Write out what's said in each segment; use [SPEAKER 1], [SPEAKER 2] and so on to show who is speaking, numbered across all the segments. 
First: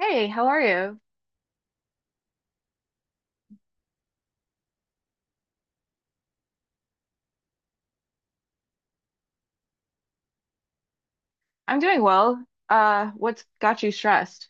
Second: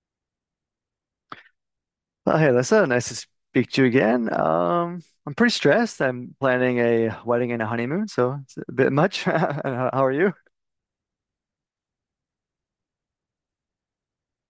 [SPEAKER 1] Hey, how are you?
[SPEAKER 2] Well, hey, Alyssa, nice to speak to you again. I'm pretty stressed. I'm planning a wedding and a honeymoon, so it's a bit much. And how are you?
[SPEAKER 1] I'm doing well. What's got you stressed?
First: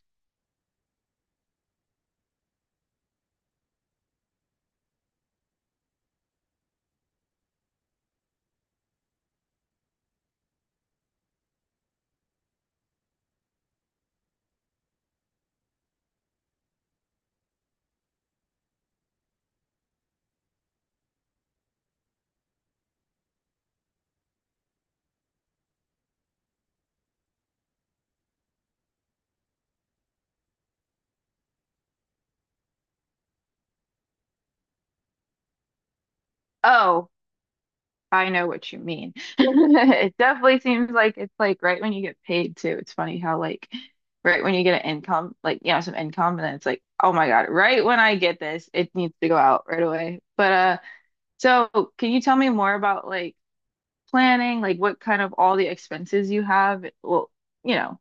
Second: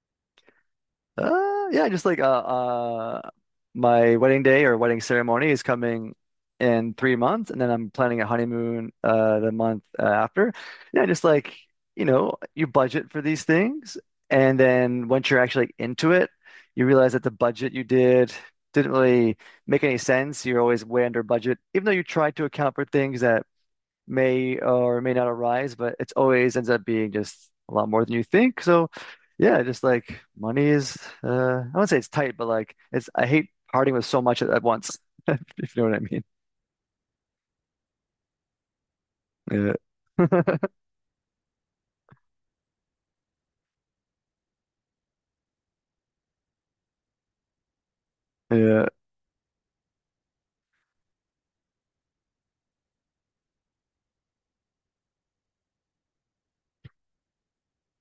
[SPEAKER 2] Yeah, just like My wedding day or wedding ceremony is coming in 3 months, and then I'm planning a honeymoon the month after. Yeah, just you budget for these things, and then once you're actually, like, into it, you realize that the budget you did didn't really make any sense. You're always way under budget, even though you tried to account for things that may or may not arise, but it's always ends up being just a lot more than you think. So yeah, just like money is I wouldn't say it's tight, but like it's I hate parting with so much at once, if you know what I mean.
[SPEAKER 1] Oh, I know what you mean.
[SPEAKER 2] Yeah.
[SPEAKER 1] It definitely seems like it's like right when you get paid too. It's funny how like right when you get an income, like some income, and then it's like, oh my God, right when I get this,
[SPEAKER 2] Yeah.
[SPEAKER 1] it needs to go out right away. But so can you tell me more about like planning, like what kind of all the expenses you have? Well, you know,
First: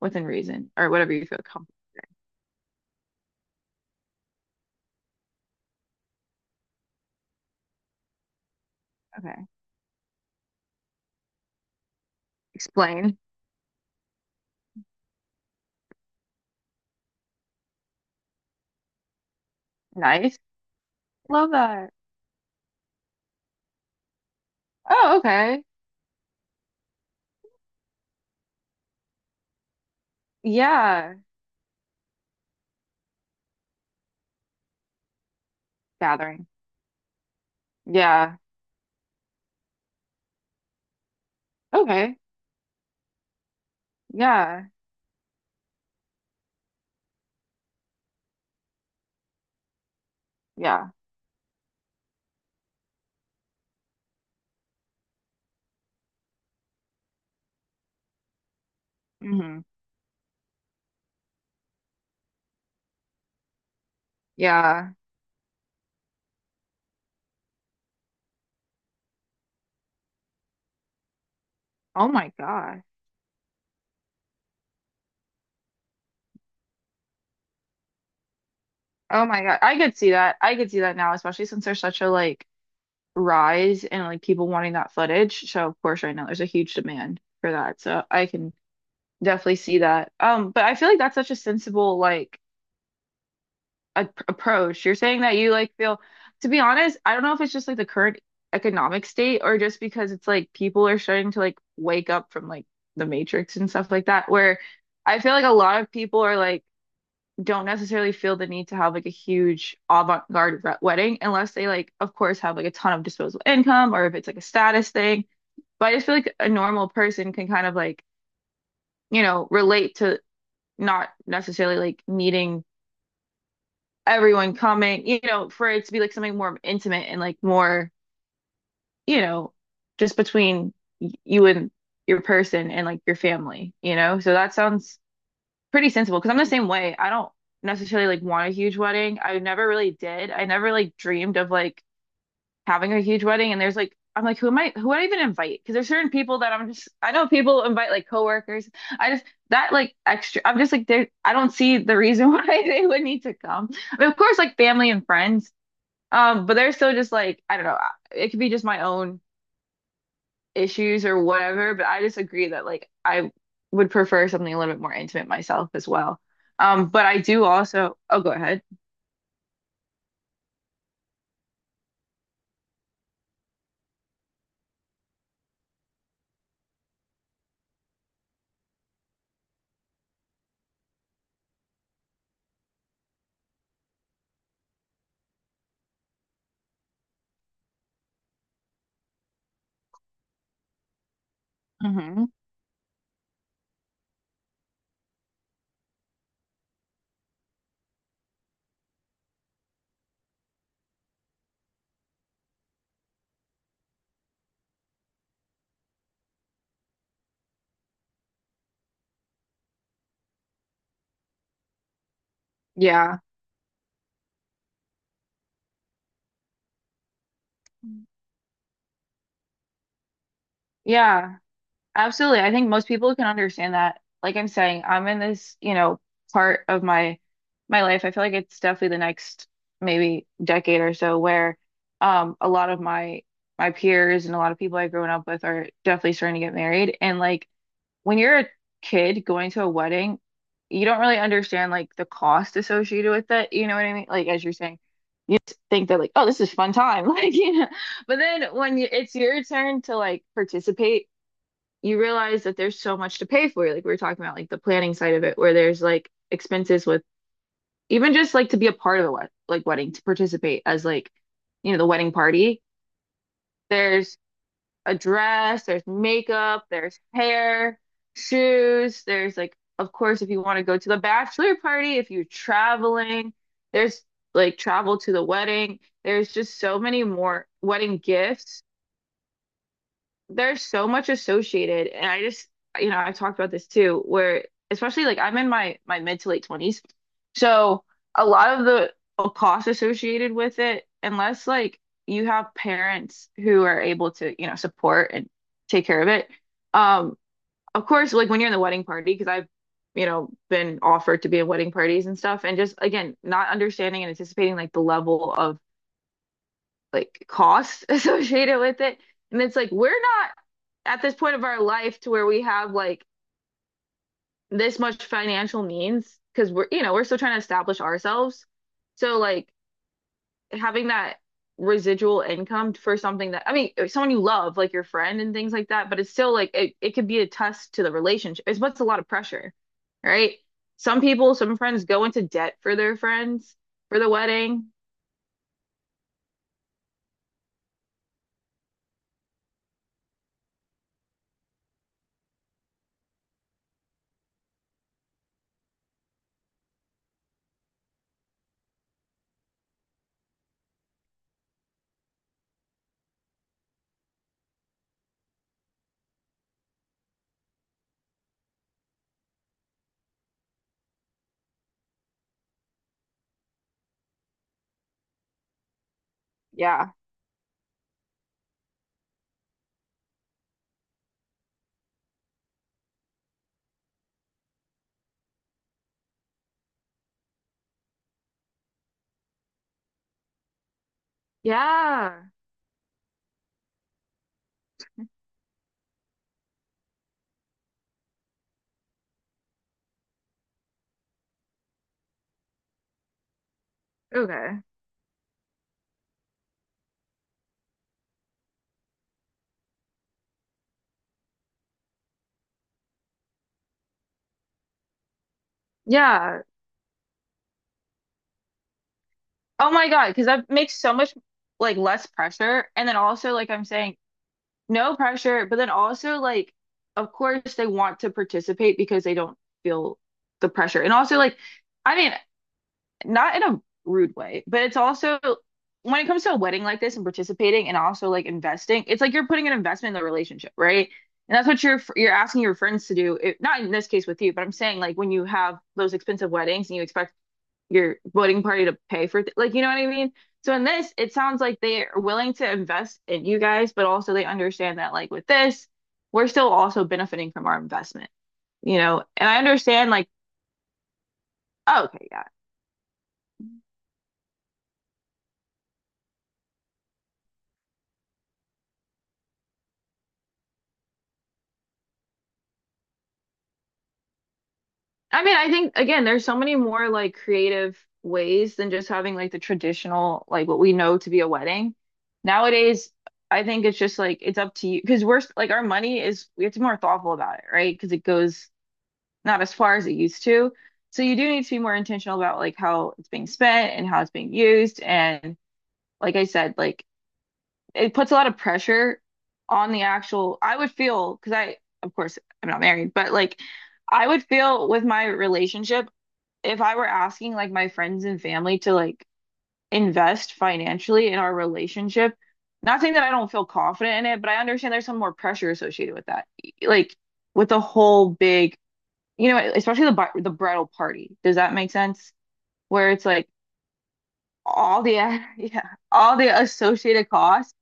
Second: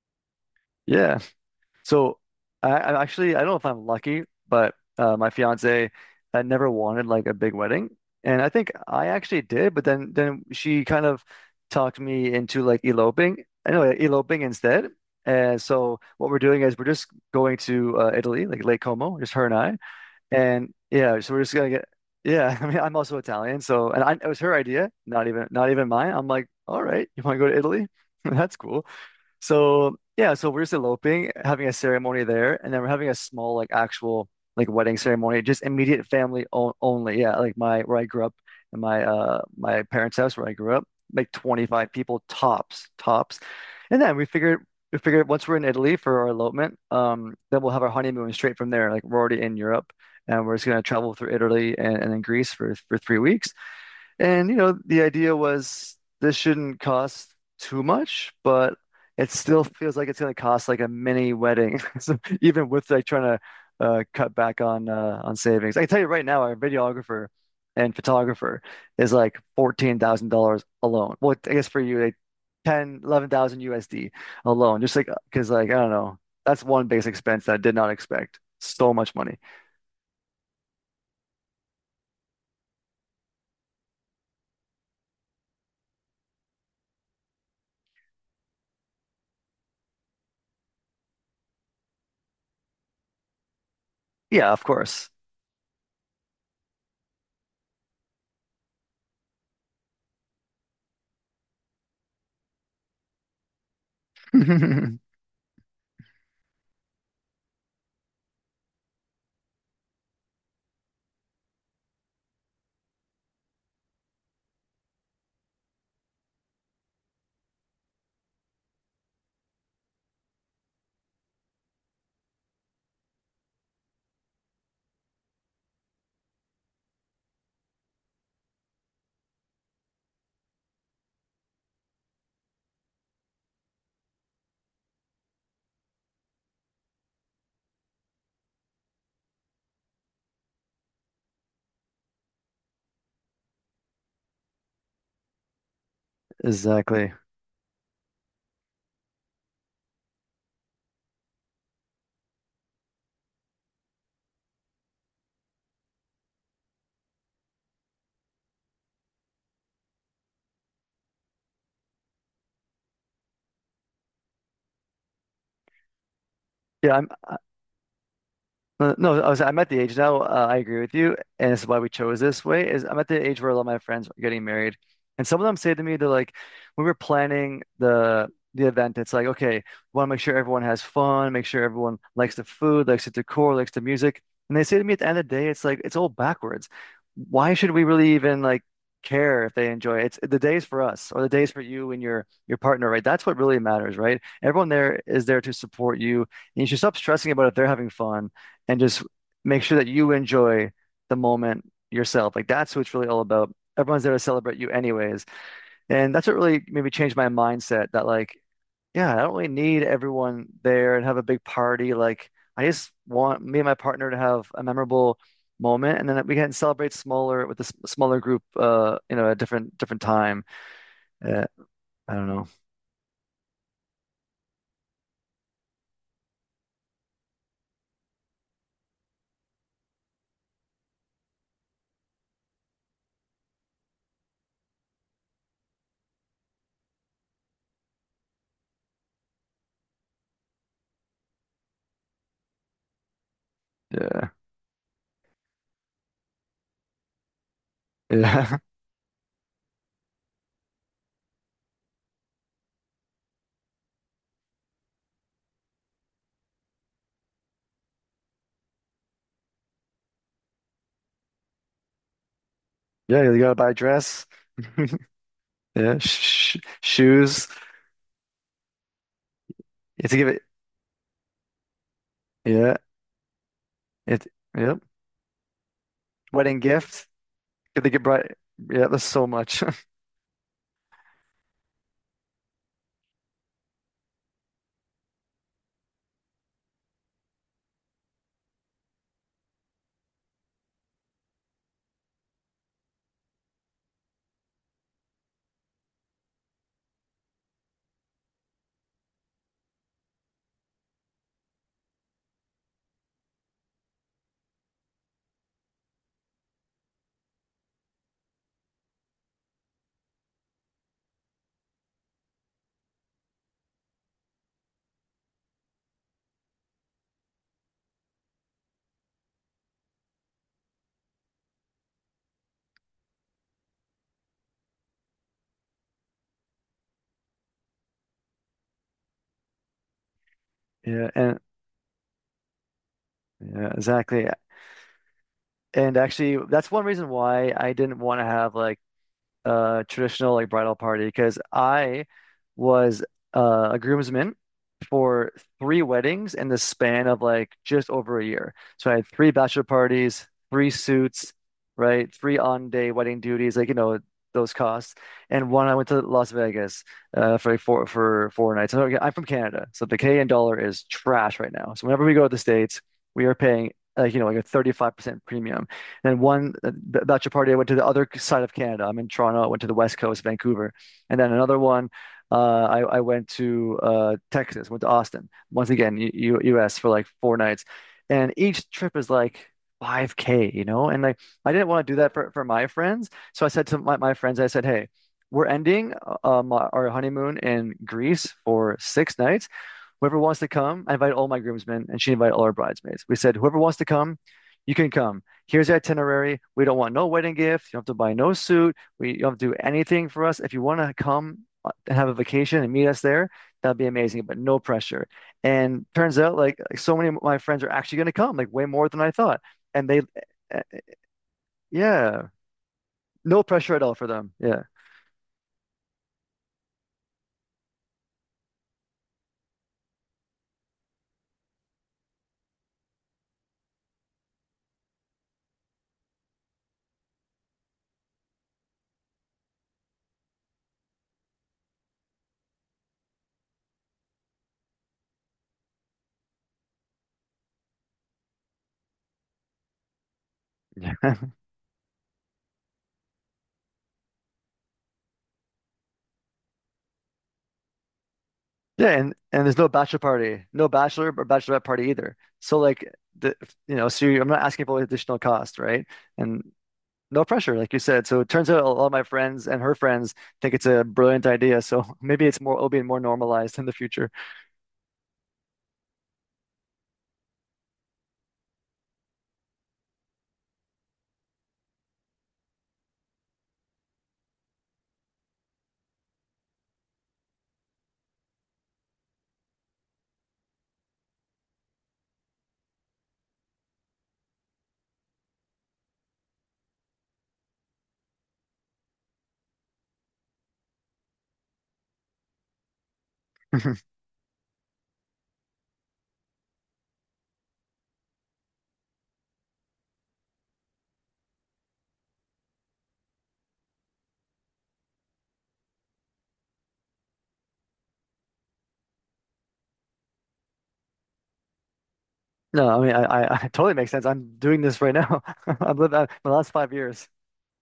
[SPEAKER 1] within reason or whatever
[SPEAKER 2] Yeah.
[SPEAKER 1] you feel comfortable.
[SPEAKER 2] So I actually I don't know if I'm lucky, but my fiance had never wanted like a big wedding, and I think I actually
[SPEAKER 1] Okay.
[SPEAKER 2] did. But then she kind of talked me into like
[SPEAKER 1] Explain.
[SPEAKER 2] eloping. Anyway, eloping instead. And so what we're doing is we're just going to Italy, like Lake Como, just her and I.
[SPEAKER 1] Nice.
[SPEAKER 2] And yeah, so we're
[SPEAKER 1] Love
[SPEAKER 2] just gonna get.
[SPEAKER 1] that.
[SPEAKER 2] Yeah, I mean I'm also Italian, so and I, it was her idea,
[SPEAKER 1] Oh, okay.
[SPEAKER 2] not even mine. I'm like, all right, you want to go to Italy? That's cool. So yeah, so we're just
[SPEAKER 1] Yeah.
[SPEAKER 2] eloping, having a ceremony there, and then we're having a small like actual like wedding ceremony, just immediate family
[SPEAKER 1] Gathering.
[SPEAKER 2] o only. Yeah, like my where I grew up
[SPEAKER 1] Yeah.
[SPEAKER 2] in my my parents' house where I grew up, like 25
[SPEAKER 1] Okay.
[SPEAKER 2] people tops, tops. And then
[SPEAKER 1] Yeah.
[SPEAKER 2] we figured once we're in Italy for our elopement, then we'll have our honeymoon straight from there. Like we're already in Europe and we're just gonna
[SPEAKER 1] Yeah.
[SPEAKER 2] travel through Italy and then Greece for 3 weeks. And you know, the idea was this shouldn't cost too much, but it
[SPEAKER 1] Hmm.
[SPEAKER 2] still feels like it's going to cost like a mini wedding. So even with like trying to cut back
[SPEAKER 1] Yeah.
[SPEAKER 2] on savings, I can tell you right now, our videographer and photographer is like $14,000 alone. Well, I guess for you,
[SPEAKER 1] Oh
[SPEAKER 2] like
[SPEAKER 1] my God.
[SPEAKER 2] 10, USD alone, just like because like I don't know, that's one base expense that I did not expect. So much
[SPEAKER 1] Oh
[SPEAKER 2] money.
[SPEAKER 1] my God. I could see that. I could see that now, especially since there's such a like rise in like people wanting that footage. So of course right now there's a huge demand for that. So I can definitely see that. But I feel like that's such a sensible like
[SPEAKER 2] Yeah, of
[SPEAKER 1] approach. You're
[SPEAKER 2] course.
[SPEAKER 1] saying that you like feel, to be honest, I don't know if it's just like the current economic state or just because it's like people are starting to like wake up from like the Matrix and stuff like that, where I feel like a lot of people are like don't necessarily feel the need to have like a huge avant-garde wedding unless they like, of course, have like a ton of disposable income or if it's like a status thing. But I just feel like a normal person can kind of like, relate to not necessarily like needing everyone coming, for it to be like something more intimate and like more, you know, just between you and your person and like your family, you know? So that sounds pretty sensible because I'm the same way. I don't necessarily like want a huge wedding. I never really did. I never like dreamed of like having a huge wedding. And there's like, I'm like, who am I, who would I even invite? Because there's certain people that I'm just, I
[SPEAKER 2] Exactly.
[SPEAKER 1] know people invite like coworkers. I just, that like extra, I'm just like, there, I don't see the reason why they would need to come. I mean, of course, like family and friends but they're still just like, I don't know, it could be just my own issues or whatever, but I just agree that like I would prefer something a little bit more intimate myself as well.
[SPEAKER 2] Yeah,
[SPEAKER 1] But
[SPEAKER 2] I'm.
[SPEAKER 1] I do also, oh, go ahead.
[SPEAKER 2] No, I'm at the age now. I agree with you, and this is why we chose this way. Is I'm at the age where a lot of my friends are getting married, and some of them say to me, they're like, when we were planning the event, it's like, okay, we want to make sure everyone has fun, make sure everyone likes the food, likes the decor, likes the music, and they say to me at the end of the day, it's like it's all backwards. Why should we really even like care if they enjoy it? It's the day's for us, or the day's for you and
[SPEAKER 1] Hmm.
[SPEAKER 2] your partner, right? That's what really matters, right? Everyone there is there to support you, and you should stop stressing about if they're having fun and just make sure that you enjoy the moment yourself. Like that's what it's really all about. Everyone's there to celebrate you anyways. And that's what really maybe changed my mindset that like, yeah, I don't really need everyone there and have a big party. Like I just
[SPEAKER 1] Yeah.
[SPEAKER 2] want me and my partner to have a memorable moment and then we can celebrate smaller with a smaller group a different time,
[SPEAKER 1] Yeah,
[SPEAKER 2] uh, I don't
[SPEAKER 1] absolutely.
[SPEAKER 2] know.
[SPEAKER 1] I think most people can understand that. Like I'm saying, I'm in this, part of my life. I feel like it's definitely the next maybe decade or so where a lot of my peers and a lot of people I've grown up with are definitely starting to get married. And like when you're a kid going to a wedding, you don't really understand like the cost associated with it. You know what I mean? Like
[SPEAKER 2] Yeah.
[SPEAKER 1] as you're saying, you just think that like, oh, this is fun time, like. But then
[SPEAKER 2] Yeah.
[SPEAKER 1] when you, it's your turn to like participate, you realize that there's so much to pay for. Like we were talking about, like the planning side of it, where there's like expenses with even just like to be a part of the wed like wedding to participate as like the wedding party.
[SPEAKER 2] Yeah, you gotta buy a
[SPEAKER 1] There's
[SPEAKER 2] dress.
[SPEAKER 1] a dress, there's
[SPEAKER 2] Yeah,
[SPEAKER 1] makeup, there's
[SPEAKER 2] shoes.
[SPEAKER 1] hair, shoes, there's like, of
[SPEAKER 2] You have to
[SPEAKER 1] course,
[SPEAKER 2] give
[SPEAKER 1] if
[SPEAKER 2] it.
[SPEAKER 1] you want to go to the bachelor party, if you're
[SPEAKER 2] Yeah.
[SPEAKER 1] traveling, there's
[SPEAKER 2] It,
[SPEAKER 1] like
[SPEAKER 2] yep.
[SPEAKER 1] travel to the wedding. There's
[SPEAKER 2] Wedding
[SPEAKER 1] just so many
[SPEAKER 2] gifts.
[SPEAKER 1] more
[SPEAKER 2] Did they
[SPEAKER 1] wedding
[SPEAKER 2] get bride?
[SPEAKER 1] gifts,
[SPEAKER 2] Yeah, there's so much.
[SPEAKER 1] there's so much associated, and I just, I talked about this too, where especially like I'm in my mid to late 20s, so a lot of the costs associated with it, unless like you have parents who are able to support and take care of it, um of course, like when you're in the wedding party, because I've been offered to be in wedding parties and stuff, and just again not understanding and anticipating like the level of like cost associated with it. And it's like we're not at this point of our life to where we have like this much financial means because we're still trying to establish ourselves. So like having that residual income for something that I mean, someone you love, like your friend and things like that, but it's still like it could be a test to the relationship. It's what's a lot of pressure, right? Some
[SPEAKER 2] Yeah,
[SPEAKER 1] people,
[SPEAKER 2] and
[SPEAKER 1] some friends go into debt for their friends
[SPEAKER 2] yeah,
[SPEAKER 1] for the
[SPEAKER 2] exactly.
[SPEAKER 1] wedding.
[SPEAKER 2] And actually, that's one reason why I didn't want to have like a traditional like bridal party because I was a groomsman for three weddings in the span of like just over a year. So I had three bachelor parties, three suits, right? Three on-day wedding duties, like, you know, those costs. And one, I went to Las Vegas for like four for four nights. So, okay, I'm from Canada, so the Canadian dollar is trash right now. So whenever we go to the States, we are paying like you know like a 35% premium. And one
[SPEAKER 1] Yeah.
[SPEAKER 2] bachelor party, I went to the other side of Canada. I'm in Toronto. I went to the West Coast, Vancouver, and then another one I went to Texas, went to Austin, once again, US for like 4 nights. And each trip is like 5K, you know? And like, I didn't want to do that
[SPEAKER 1] Yeah.
[SPEAKER 2] for my friends. So I said to my friends, I said, hey, we're ending our honeymoon in Greece for 6 nights. Whoever wants to come, I invite all my groomsmen, and she invited all our bridesmaids. We said, whoever wants to come,
[SPEAKER 1] Okay.
[SPEAKER 2] you can come. Here's the itinerary. We don't want no wedding gift. You don't have to buy no suit. We You don't have to do anything for us. If you want to come and have a vacation and meet us there, that'd be amazing, but no pressure. And turns out,
[SPEAKER 1] Yeah.
[SPEAKER 2] like, so many of my friends are actually going to come, like way more than I thought.
[SPEAKER 1] Oh
[SPEAKER 2] And
[SPEAKER 1] my
[SPEAKER 2] they,
[SPEAKER 1] God, because that
[SPEAKER 2] uh,
[SPEAKER 1] makes so much like less
[SPEAKER 2] yeah,
[SPEAKER 1] pressure. And then also,
[SPEAKER 2] no
[SPEAKER 1] like I'm
[SPEAKER 2] pressure at all
[SPEAKER 1] saying,
[SPEAKER 2] for them. Yeah.
[SPEAKER 1] no pressure, but then also like of course they want to participate because they don't feel the pressure. And also like I mean, not in a rude way, but it's also when it comes to a wedding like this and participating and also like investing, it's like you're putting an investment in the relationship, right? And that's what you're asking your friends to do. It, not in this case with you, but I'm saying like when you have those expensive weddings and you expect your voting party to pay for th like you know what I mean? So in this, it sounds like they are willing to invest in you guys, but also they understand that like with this, we're still also benefiting from our investment, you
[SPEAKER 2] Yeah,
[SPEAKER 1] know?
[SPEAKER 2] and
[SPEAKER 1] And I
[SPEAKER 2] and there's no
[SPEAKER 1] understand
[SPEAKER 2] bachelor
[SPEAKER 1] like,
[SPEAKER 2] party, no bachelor or bachelorette
[SPEAKER 1] oh,
[SPEAKER 2] party
[SPEAKER 1] okay,
[SPEAKER 2] either.
[SPEAKER 1] yeah.
[SPEAKER 2] So like the you know, so you, I'm not asking for additional cost, right? And no pressure, like you said. So it turns out a lot of my friends and her friends think it's a brilliant idea. So maybe it's more, it'll be more normalized in the future.
[SPEAKER 1] I mean, I think again, there's so many more like creative ways than just having like the traditional like what we know to be a wedding. Nowadays, I think it's just like it's up to you because we're like our money is we have to be more thoughtful about it, right? Because it goes not as far as it used to. So you do need to be more intentional about like how it's being spent and how it's being used. And like I said, like it puts a lot of pressure on the actual, I would feel, because I, of course, I'm not married, but like I would feel with my relationship, if I were asking like my friends and family to like invest financially in our relationship, not saying that I don't feel confident in it, but I understand there's some more pressure associated with that. Like with the whole big especially the bar the bridal party. Does that make sense?
[SPEAKER 2] No, I
[SPEAKER 1] Where
[SPEAKER 2] mean,
[SPEAKER 1] it's like
[SPEAKER 2] I totally makes sense. I'm doing this
[SPEAKER 1] all
[SPEAKER 2] right
[SPEAKER 1] the
[SPEAKER 2] now.
[SPEAKER 1] yeah,
[SPEAKER 2] I've lived that
[SPEAKER 1] all
[SPEAKER 2] my
[SPEAKER 1] the
[SPEAKER 2] last 5 years.
[SPEAKER 1] associated costs.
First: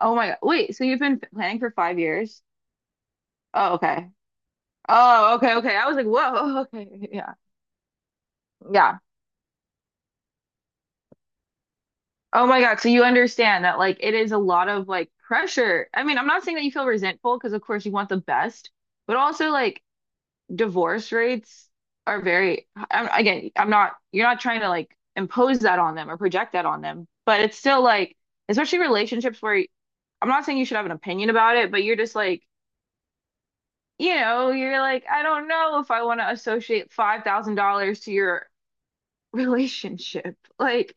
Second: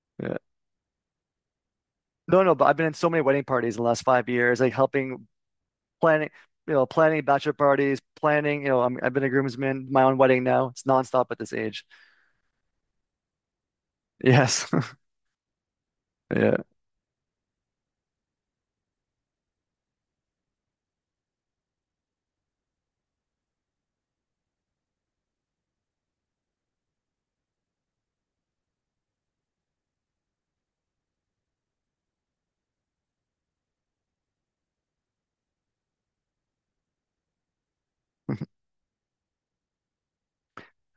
[SPEAKER 1] Oh my
[SPEAKER 2] Yeah.
[SPEAKER 1] God. Wait, so you've been planning for five
[SPEAKER 2] No,
[SPEAKER 1] years?
[SPEAKER 2] no, but I've been in so many wedding parties
[SPEAKER 1] Oh,
[SPEAKER 2] in the last
[SPEAKER 1] okay.
[SPEAKER 2] 5 years, like helping
[SPEAKER 1] Oh, okay, okay. I was like,
[SPEAKER 2] planning,
[SPEAKER 1] whoa,
[SPEAKER 2] you know,
[SPEAKER 1] okay.
[SPEAKER 2] planning
[SPEAKER 1] Yeah.
[SPEAKER 2] bachelor parties, planning, you know,
[SPEAKER 1] Yeah.
[SPEAKER 2] I've been a groomsman, my own wedding now. It's nonstop at this age.
[SPEAKER 1] Oh my God. So you understand that like it is a
[SPEAKER 2] Yes.
[SPEAKER 1] lot of like pressure. I mean, I'm not saying
[SPEAKER 2] Yeah.
[SPEAKER 1] that you feel resentful because of course you want the best, but also like divorce rates are very, I'm, again, I'm not, you're not trying to like impose that on them or project that on them, but it's still like, especially relationships where I'm not saying you should have an opinion about it, but you're just like, you're like, I don't know if I want to associate $5,000 to your relationship. Like,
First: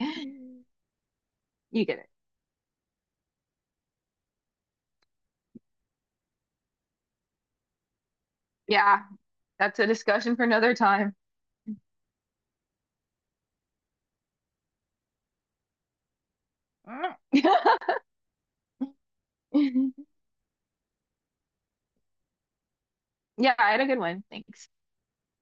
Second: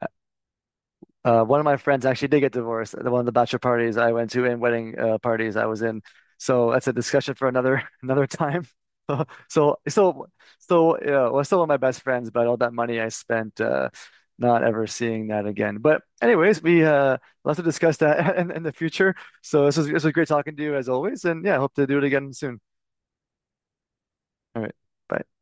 [SPEAKER 2] One of my
[SPEAKER 1] you get
[SPEAKER 2] friends
[SPEAKER 1] it.
[SPEAKER 2] actually did get divorced at one of the bachelor parties I went to and wedding parties I was in. So that's a discussion for another another time.
[SPEAKER 1] Yeah,
[SPEAKER 2] So so
[SPEAKER 1] that's a
[SPEAKER 2] so
[SPEAKER 1] discussion for another
[SPEAKER 2] so
[SPEAKER 1] time.
[SPEAKER 2] yeah, well, still one of my best friends, but all that money I spent not ever seeing that again. But anyways, we lots to discuss that in the future. So this was great talking to you as always, and yeah, hope to do it again soon.
[SPEAKER 1] Yeah, I had a good one.
[SPEAKER 2] All
[SPEAKER 1] Thanks.
[SPEAKER 2] right, bye.